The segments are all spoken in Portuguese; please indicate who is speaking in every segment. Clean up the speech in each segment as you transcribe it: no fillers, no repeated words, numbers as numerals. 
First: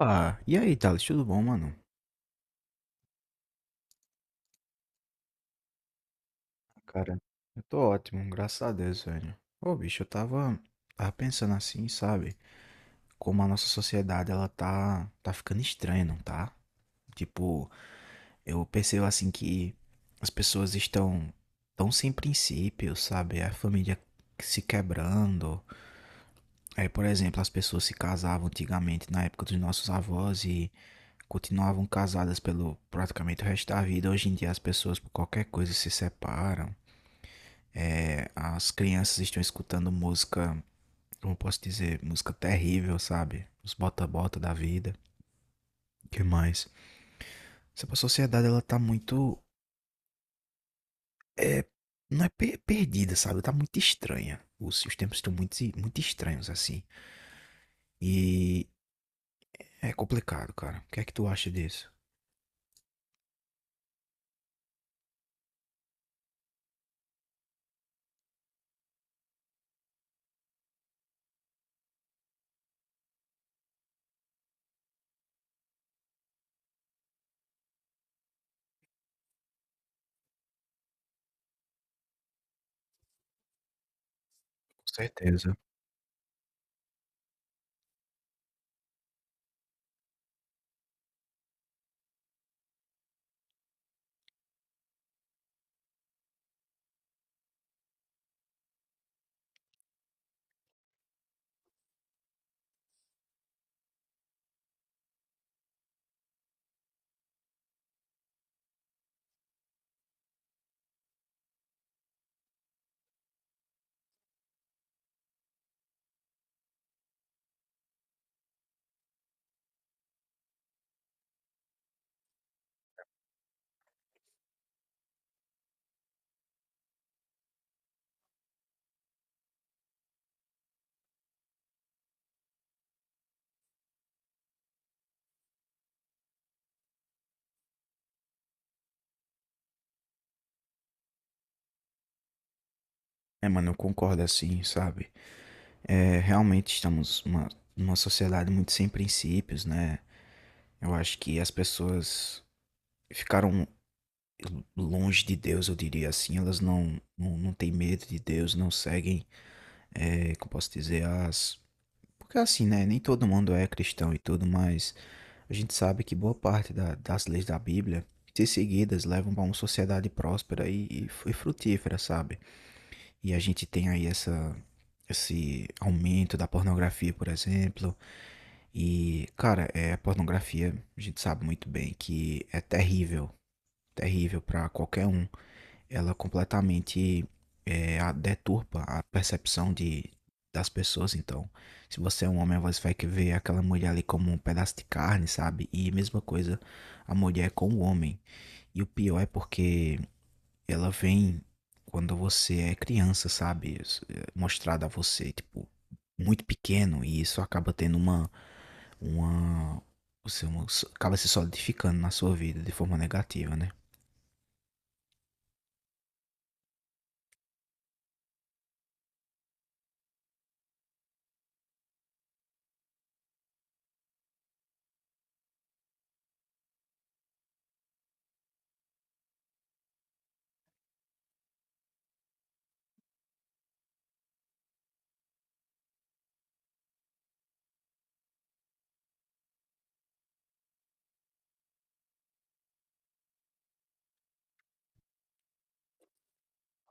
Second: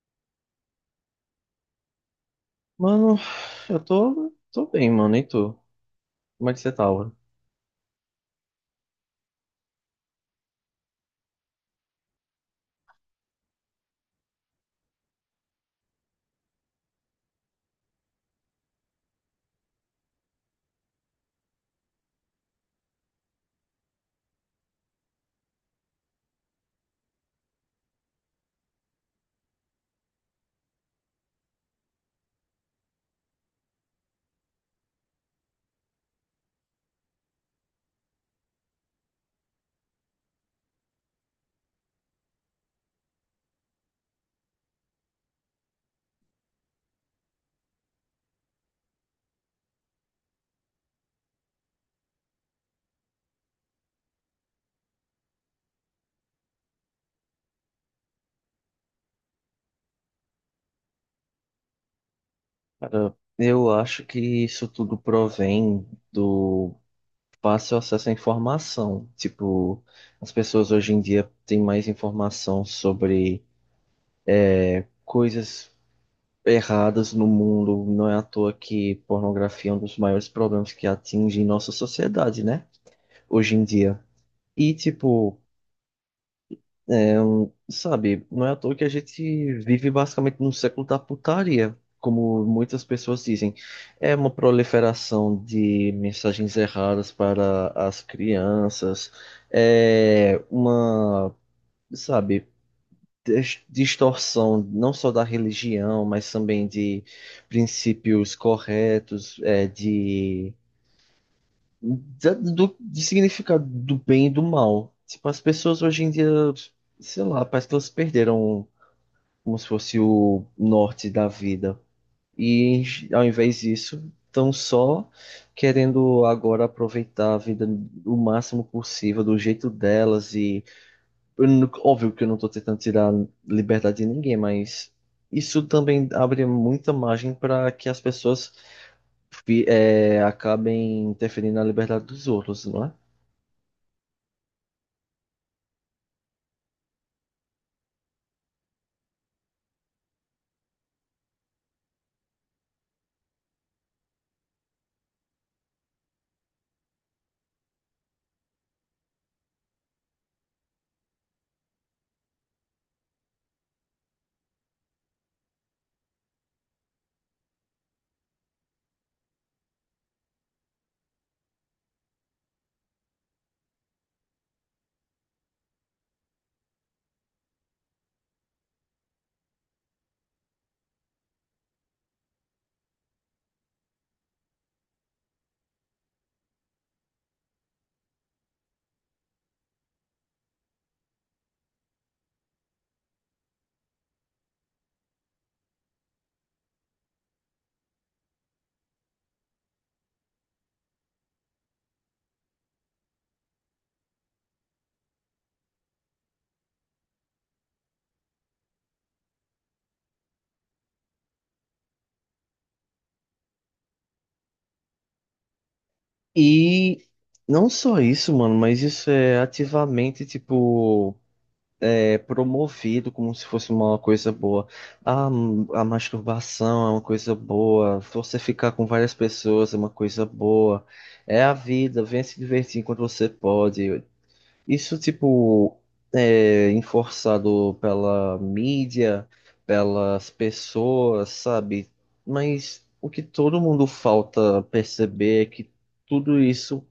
Speaker 1: Ah, e aí, Thales, tudo bom, mano?
Speaker 2: Mano, eu tô bem, mano, e tu? Como é que você tá, mano?
Speaker 1: Cara, eu tô ótimo, graças a Deus, velho. Ô, bicho, eu tava pensando assim, sabe? Como a nossa sociedade, ela tá ficando estranha, não tá? Tipo, eu percebo assim que as pessoas estão tão sem princípios, sabe? A família se quebrando. Aí, por exemplo, as pessoas se casavam antigamente, na época dos nossos avós, e continuavam casadas pelo praticamente o resto da vida. Hoje em dia as pessoas, por qualquer coisa, se separam. É, as crianças estão escutando música, como posso dizer, música terrível, sabe? Os bota-bota da vida. O que mais? Sabe, a sociedade, ela tá muito. É, não é perdida, sabe? Tá muito estranha. Os tempos estão muito estranhos, assim. E é complicado, cara. O que é que tu acha disso?
Speaker 2: Cara, eu acho que isso tudo provém do fácil acesso à informação. Tipo, as pessoas hoje em dia têm mais informação sobre coisas erradas no mundo. Não é à toa que pornografia é um dos maiores problemas que atinge nossa sociedade, né? Hoje em dia. E,
Speaker 1: Com
Speaker 2: tipo,
Speaker 1: certeza.
Speaker 2: Sabe, não é à toa que a gente vive basicamente num século da putaria, como muitas pessoas dizem. É uma proliferação de mensagens erradas para as crianças, é uma, sabe, distorção não só da religião, mas também de princípios corretos, é, de, de significado do bem e do mal. Tipo, as pessoas hoje em dia sei lá, parece que elas perderam como se fosse o norte da vida. E ao invés disso, estão só querendo agora aproveitar a vida o máximo possível, do jeito delas. E eu não- óbvio que eu não estou tentando tirar liberdade de ninguém, mas isso também abre muita margem para que as pessoas acabem interferindo na liberdade dos outros, não é?
Speaker 1: É, mano, eu concordo assim, sabe? É, numa sociedade muito sem princípios, né? Eu acho que as pessoas ficaram longe de Deus, eu diria assim. Elas não têm medo de Deus, não seguem, é, como posso dizer, as. Porque é assim, né? Nem todo mundo é cristão e tudo, mas a gente sabe que boa parte das leis da Bíblia, se seguidas, levam para uma sociedade próspera e, e frutífera, sabe? E a gente tem aí essa. Esse aumento da pornografia, por exemplo. E, cara, é, a pornografia, a gente sabe muito bem que é terrível, terrível para qualquer um ela completamente é, deturpa a percepção de, das pessoas. Então, se você é um homem, você vai que ver aquela mulher ali como um pedaço de carne, sabe? E mesma coisa a mulher com o homem. E o pior é porque ela vem quando você é criança, sabe? Isso, é, mostrada a você, tipo, muito pequeno. E isso acaba tendo uma. Uma você uma- acaba se solidificando na sua vida de forma negativa, né?
Speaker 2: E não só isso, mano, mas isso é ativamente, tipo é, promovido como se fosse uma coisa boa. A, a masturbação é uma coisa boa, você ficar com várias pessoas é uma coisa boa. É a vida, venha se divertir enquanto você pode. Isso, tipo, é enforçado pela mídia, pelas pessoas, sabe? Mas o que todo mundo falta perceber é que tudo isso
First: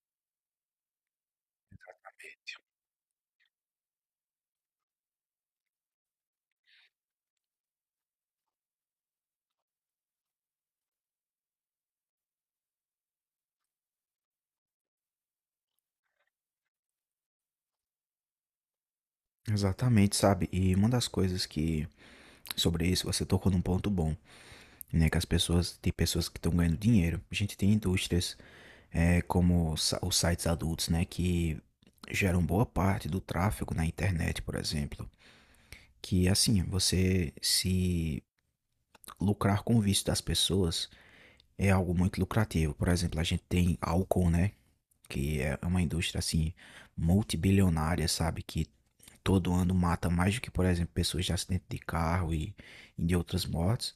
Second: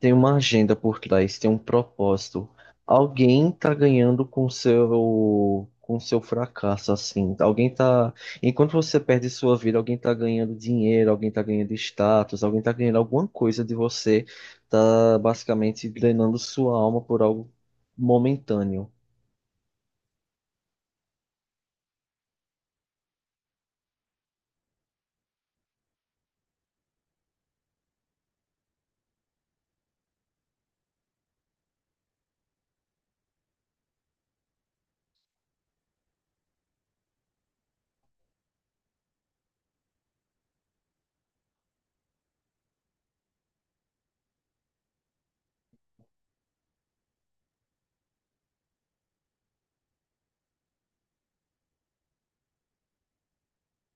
Speaker 2: tem uma agenda por trás, tem um propósito. Alguém tá ganhando com seu fracasso, assim. Alguém tá, enquanto você perde sua vida, alguém tá ganhando dinheiro, alguém tá ganhando status, alguém tá ganhando alguma coisa de você, tá basicamente drenando sua alma por algo momentâneo.
Speaker 1: Exatamente, sabe? E uma das coisas que sobre isso, você tocou num ponto bom, né? Que as pessoas, tem pessoas que estão ganhando dinheiro. A gente tem indústrias é, como os sites adultos, né? Que geram boa parte do tráfego na internet, por exemplo. Que assim, você se lucrar com o vício das pessoas é algo muito lucrativo. Por exemplo, a gente tem álcool, né? Que é uma indústria assim, multibilionária, sabe? Que todo ano mata mais do que, por exemplo, pessoas de acidente de carro e de outras mortes.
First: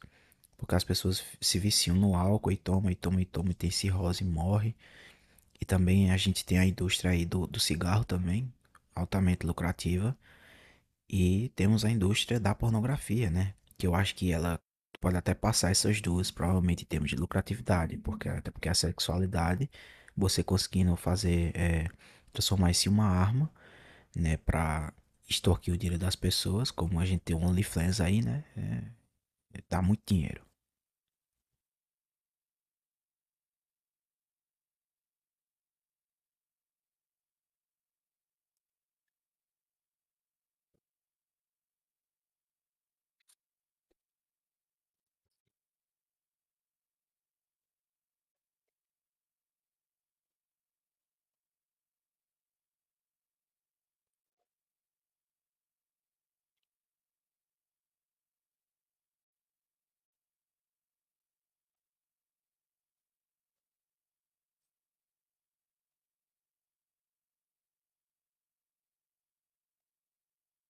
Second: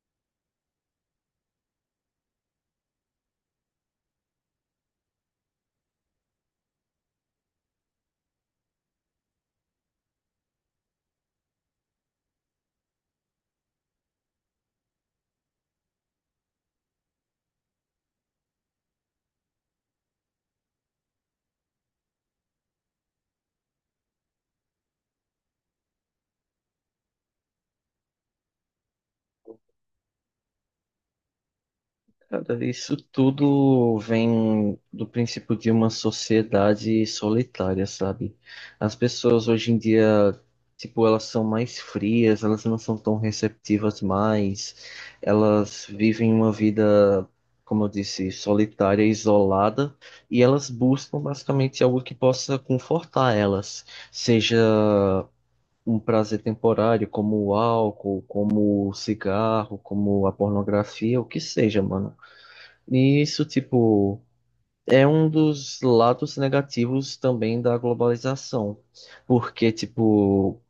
Speaker 1: Porque as pessoas se viciam no álcool e toma, e toma, e toma, e tem cirrose e morre. E também a gente tem a indústria aí do cigarro também, altamente lucrativa. E temos a indústria da pornografia, né? Que eu acho que ela pode até passar essas duas, provavelmente em termos de lucratividade. Porque, até porque a sexualidade, você conseguindo fazer, é, transformar isso em uma arma, né? Pra extorquir o dinheiro das pessoas, como a gente tem um OnlyFans aí, né? É, dá muito dinheiro.
Speaker 2: Cara, isso tudo vem do princípio de uma sociedade solitária, sabe? As pessoas hoje em dia, tipo, elas são mais frias, elas não são tão receptivas mais, elas vivem uma vida, como eu disse, solitária, isolada, e elas buscam basicamente algo que possa confortar elas, seja um prazer temporário, como o álcool, como o cigarro, como a pornografia, o que seja, mano. E isso, tipo, é um dos lados negativos também da globalização. Porque, tipo,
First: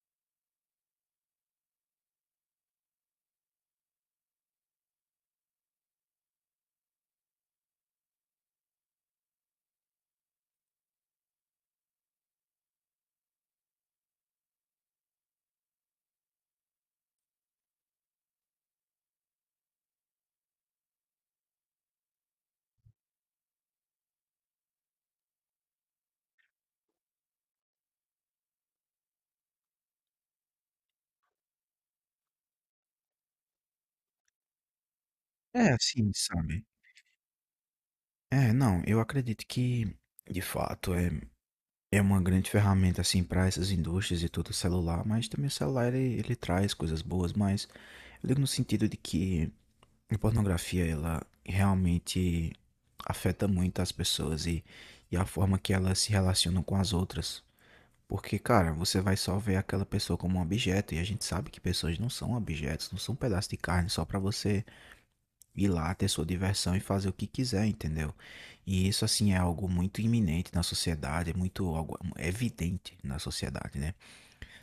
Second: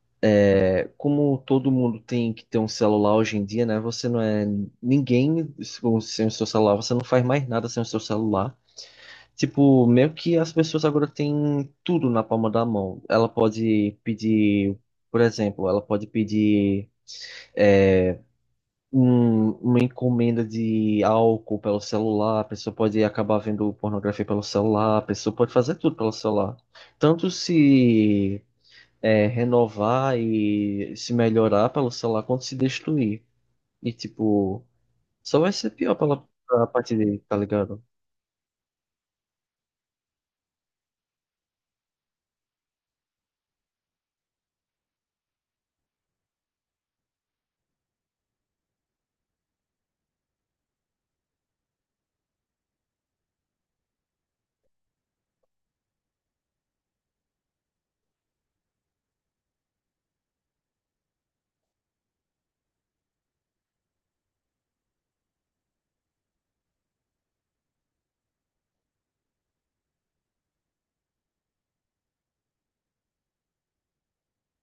Speaker 2: é, como todo mundo tem que ter um celular hoje em dia, né? Você não é ninguém sem o seu celular, você não faz mais nada sem o seu celular. Tipo, meio que as pessoas agora têm tudo na palma da mão. Ela pode pedir, por exemplo, ela pode pedir uma encomenda de álcool pelo celular, a pessoa pode acabar vendo pornografia pelo celular, a pessoa pode fazer tudo pelo celular. Tanto se é, renovar e se melhorar pelo celular, quanto se destruir. E, tipo, só vai ser
Speaker 1: É,
Speaker 2: pior
Speaker 1: assim,
Speaker 2: pela,
Speaker 1: sabe?
Speaker 2: pela parte dele, tá ligado?
Speaker 1: É, não, eu acredito que, de fato, é, é uma grande ferramenta, assim, para essas indústrias e tudo, o celular, mas também o celular, ele traz coisas boas, mas eu digo no sentido de que a pornografia, ela realmente afeta muito as pessoas e a forma que elas se relacionam com as outras. Porque, cara, você vai só ver aquela pessoa como um objeto, e a gente sabe que pessoas não são objetos, não são um pedaço de carne só para você ir lá ter sua diversão e fazer o que quiser, entendeu? E isso, assim, é algo muito iminente na sociedade, é muito algo é evidente na sociedade, né?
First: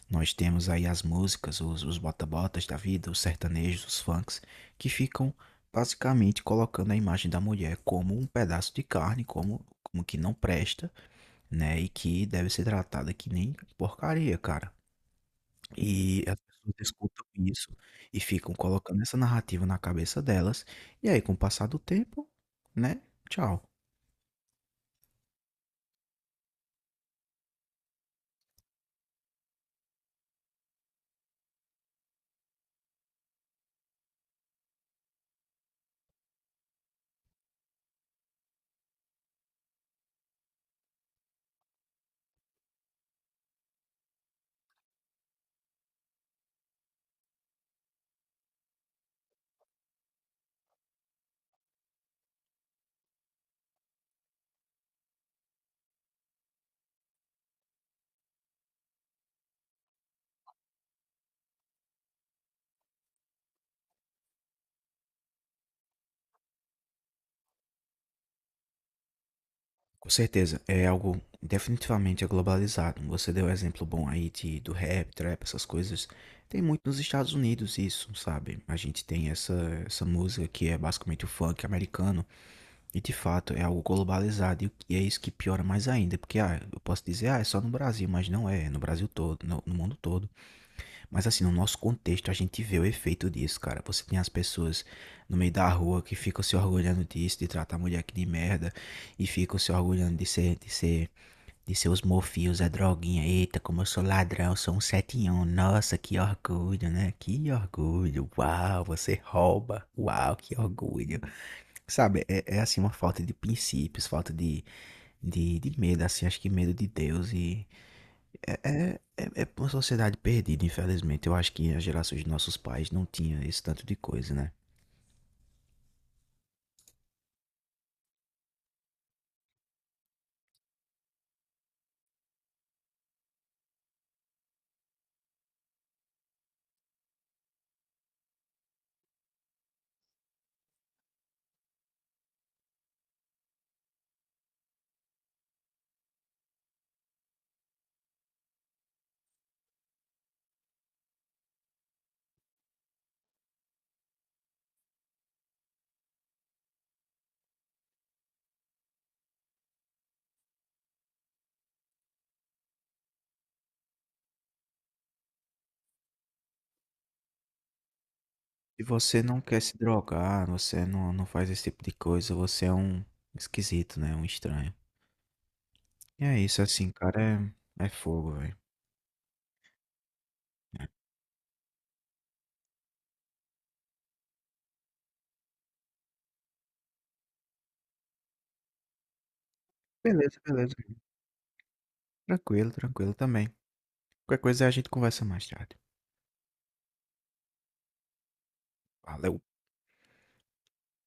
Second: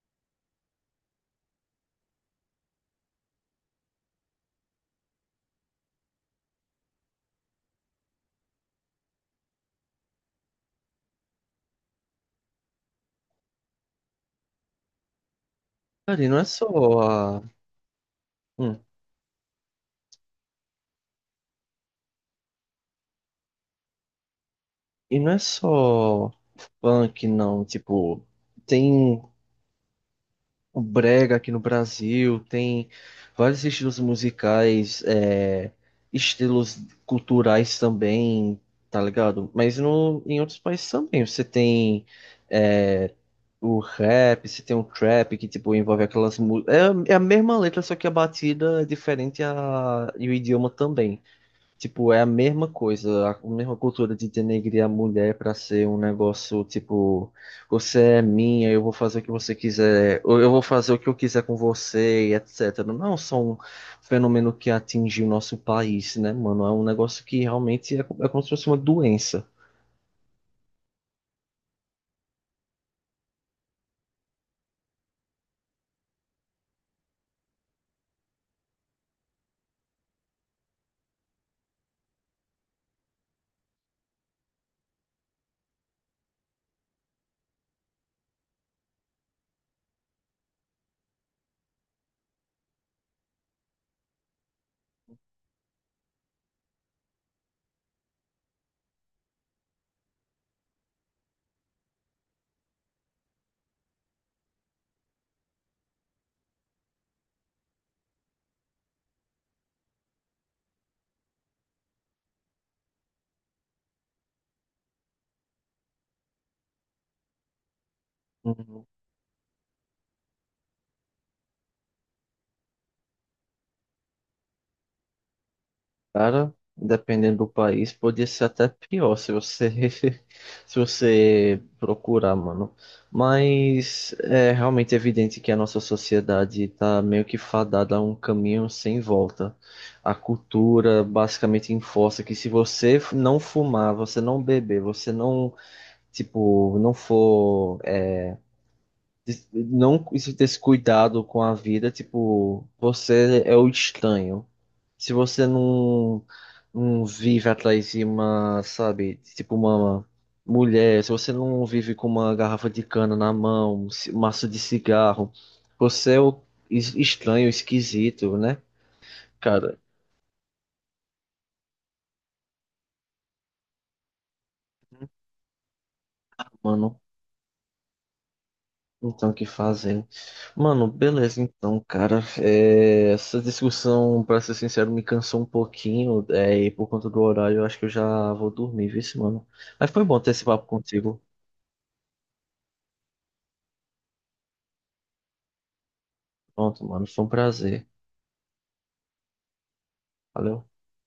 Speaker 1: Nós temos aí as músicas, os bota-botas da vida, os sertanejos, os funks, que ficam basicamente colocando a imagem da mulher como um pedaço de carne, como, como que não presta, né? E que deve ser tratada que nem porcaria, cara. E
Speaker 2: Cara, e não
Speaker 1: as
Speaker 2: é só
Speaker 1: pessoas escutam
Speaker 2: a.
Speaker 1: isso e ficam
Speaker 2: hum,
Speaker 1: colocando essa narrativa na cabeça delas, e aí com o passar do tempo, né, tchau.
Speaker 2: e não é só funk, não. Tipo, tem o brega aqui no Brasil, tem vários estilos musicais, é, estilos culturais também, tá ligado? Mas no, em outros países também, você tem é, o rap, você tem o trap, que tipo, envolve aquelas músicas. É, é a mesma letra, só que a batida é diferente a, e o idioma também. Tipo, é a mesma coisa, a mesma cultura de denegrir a mulher pra ser um negócio, tipo, você é minha, eu vou fazer o que você quiser, ou eu vou fazer o que eu quiser com você, e etc. Não é só um fenômeno que atinge o nosso país, né, mano? É um negócio que realmente é, é como se fosse uma doença.
Speaker 1: Com certeza, é algo definitivamente é globalizado. Você deu exemplo bom aí de, do rap, trap, essas coisas. Tem muito nos Estados Unidos isso, sabe? A gente tem essa, essa música que é basicamente o funk americano, e de fato é algo globalizado, e é isso que piora mais ainda, porque ah, eu posso dizer, ah, é só no Brasil, mas não é, é no Brasil todo, no mundo todo. Mas assim, no nosso contexto, a gente vê o efeito disso, cara. Você tem as pessoas no meio da rua que ficam se orgulhando disso, de tratar a mulher aqui de merda, e ficam se orgulhando de ser os mofios, a droguinha. Eita, como eu sou ladrão, eu sou um setinhão. Nossa, que orgulho, né? Que orgulho. Uau, você rouba. Uau, que orgulho. Sabe, é, é assim uma falta de princípios, falta de, de medo, assim, acho que medo de Deus e é uma sociedade perdida, infelizmente. Eu acho que as gerações de nossos pais não tinha esse tanto de coisa, né?
Speaker 2: Cara, dependendo do país, podia ser até pior se você se você procurar, mano. Mas é realmente evidente que a nossa sociedade tá meio que fadada a um caminho sem volta. A cultura basicamente enforça que se você não fumar, você não beber, você não, tipo, não for des- não esse- ter esse cuidado com a vida, tipo, você é o estranho. Se você não, não vive atrás de uma, sabe, tipo uma mulher, se você não vive com uma garrafa de cana na mão, um maço de cigarro, você é o estranho, esquisito, né?
Speaker 1: Se você não quer se
Speaker 2: Cara,
Speaker 1: drogar, você não faz esse tipo de coisa, você é um esquisito, né? Um estranho. E é isso, assim,
Speaker 2: mano.
Speaker 1: cara, é, é fogo, velho.
Speaker 2: Então, o que fazem?
Speaker 1: É.
Speaker 2: Mano, beleza, então, cara. É, essa discussão, pra ser sincero, me cansou um pouquinho. É, e por conta do horário, eu acho que eu já vou dormir, viu, esse mano? Mas foi bom ter
Speaker 1: Beleza,
Speaker 2: esse papo
Speaker 1: beleza.
Speaker 2: contigo.
Speaker 1: Tranquilo, tranquilo também. Qualquer coisa a gente conversa mais tarde.
Speaker 2: Pronto, mano. Foi um prazer.
Speaker 1: Valeu!
Speaker 2: Valeu.